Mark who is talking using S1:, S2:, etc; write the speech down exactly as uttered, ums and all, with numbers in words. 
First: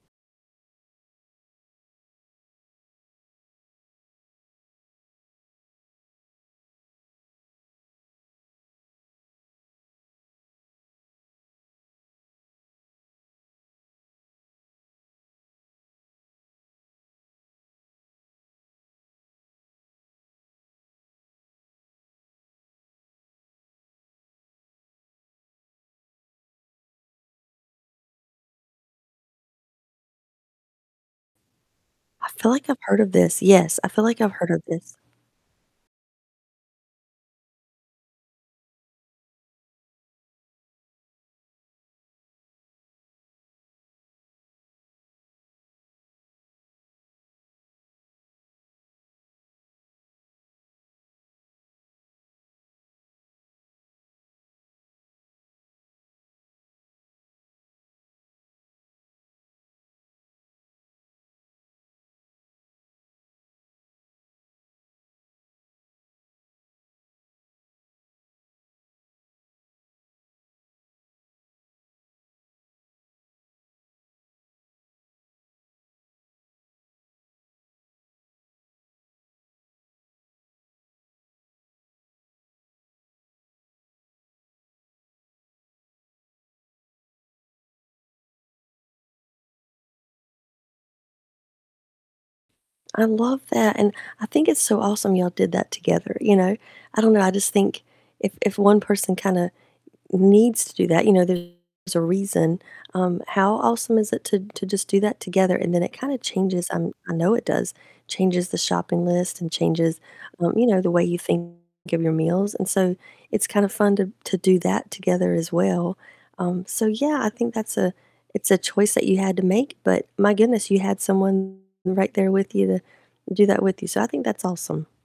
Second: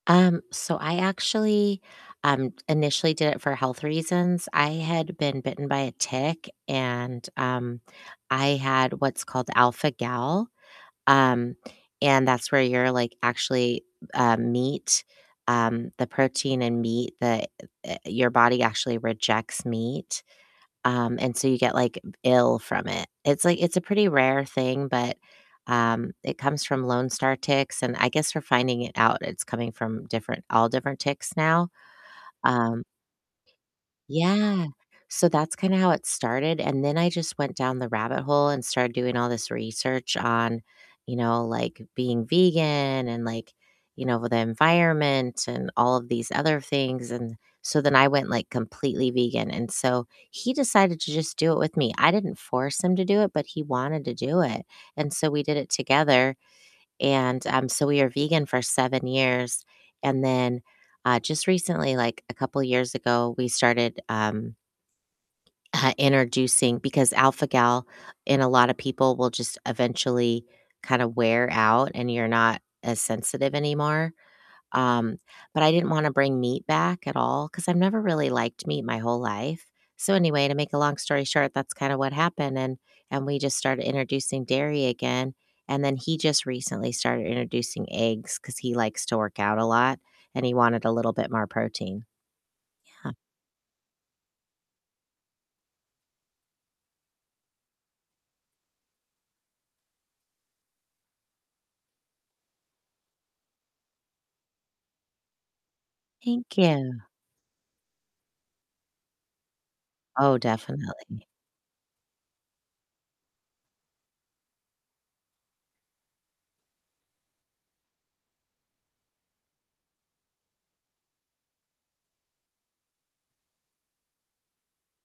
S1: Um, so I actually, um, initially did it for health reasons. I had been bitten by a tick and, um, I had what's called alpha-gal. Um, and that's where you're, like, actually, uh, meat, um, the protein in meat, the, uh, your body actually rejects meat. Um, and so you get, like, ill from it. It's like it's a pretty rare thing, but, um, it comes from lone star ticks, and I guess we're finding it out it's coming from different all different ticks now.
S2: I feel like I've
S1: Um
S2: heard of this. Yes, I feel like I've heard of
S1: Yeah,
S2: this.
S1: so that's kinda how it started, and then I just went down the rabbit hole and started doing all this research on, you know, like, being vegan and, like, you know, the environment and all of these other things. And so then I went, like, completely vegan, and so he decided to just do it with me. I didn't force him to do it, but he wanted to do it, and so we did it together. And, um, so we were vegan for seven years, and then, uh, just recently, like a couple years ago, we started, um uh, introducing Because alpha-gal in a lot of people will just eventually kinda wear out and you're not as sensitive anymore. Um, but I didn't wanna bring meat back at all 'cause I've never really liked meat my whole life. So anyway, to make a long story short, that's kinda what happened and and we just started introducing dairy again, and then he just recently started introducing eggs 'cause he likes to work out a lot and he wanted a little bit more protein.
S2: I
S1: Yeah.
S2: love that, and I think it's so awesome y'all did that together, you know? I don't know, I just think if if one person kinda needs to do that, you know, there's a reason, um, how awesome is it to to just do that together, and then it kinda
S1: Thank
S2: changes, um,
S1: you.
S2: I know it does, changes the shopping list and changes,
S1: Oh,
S2: um, you know, the way you
S1: definitely.
S2: think of your meals. And so it's kind of fun to to do that together as well. Um, so yeah, I think that's a it's a choice that you had to make, but my goodness, you had someone right there with you to do that with you. So I think that's awesome.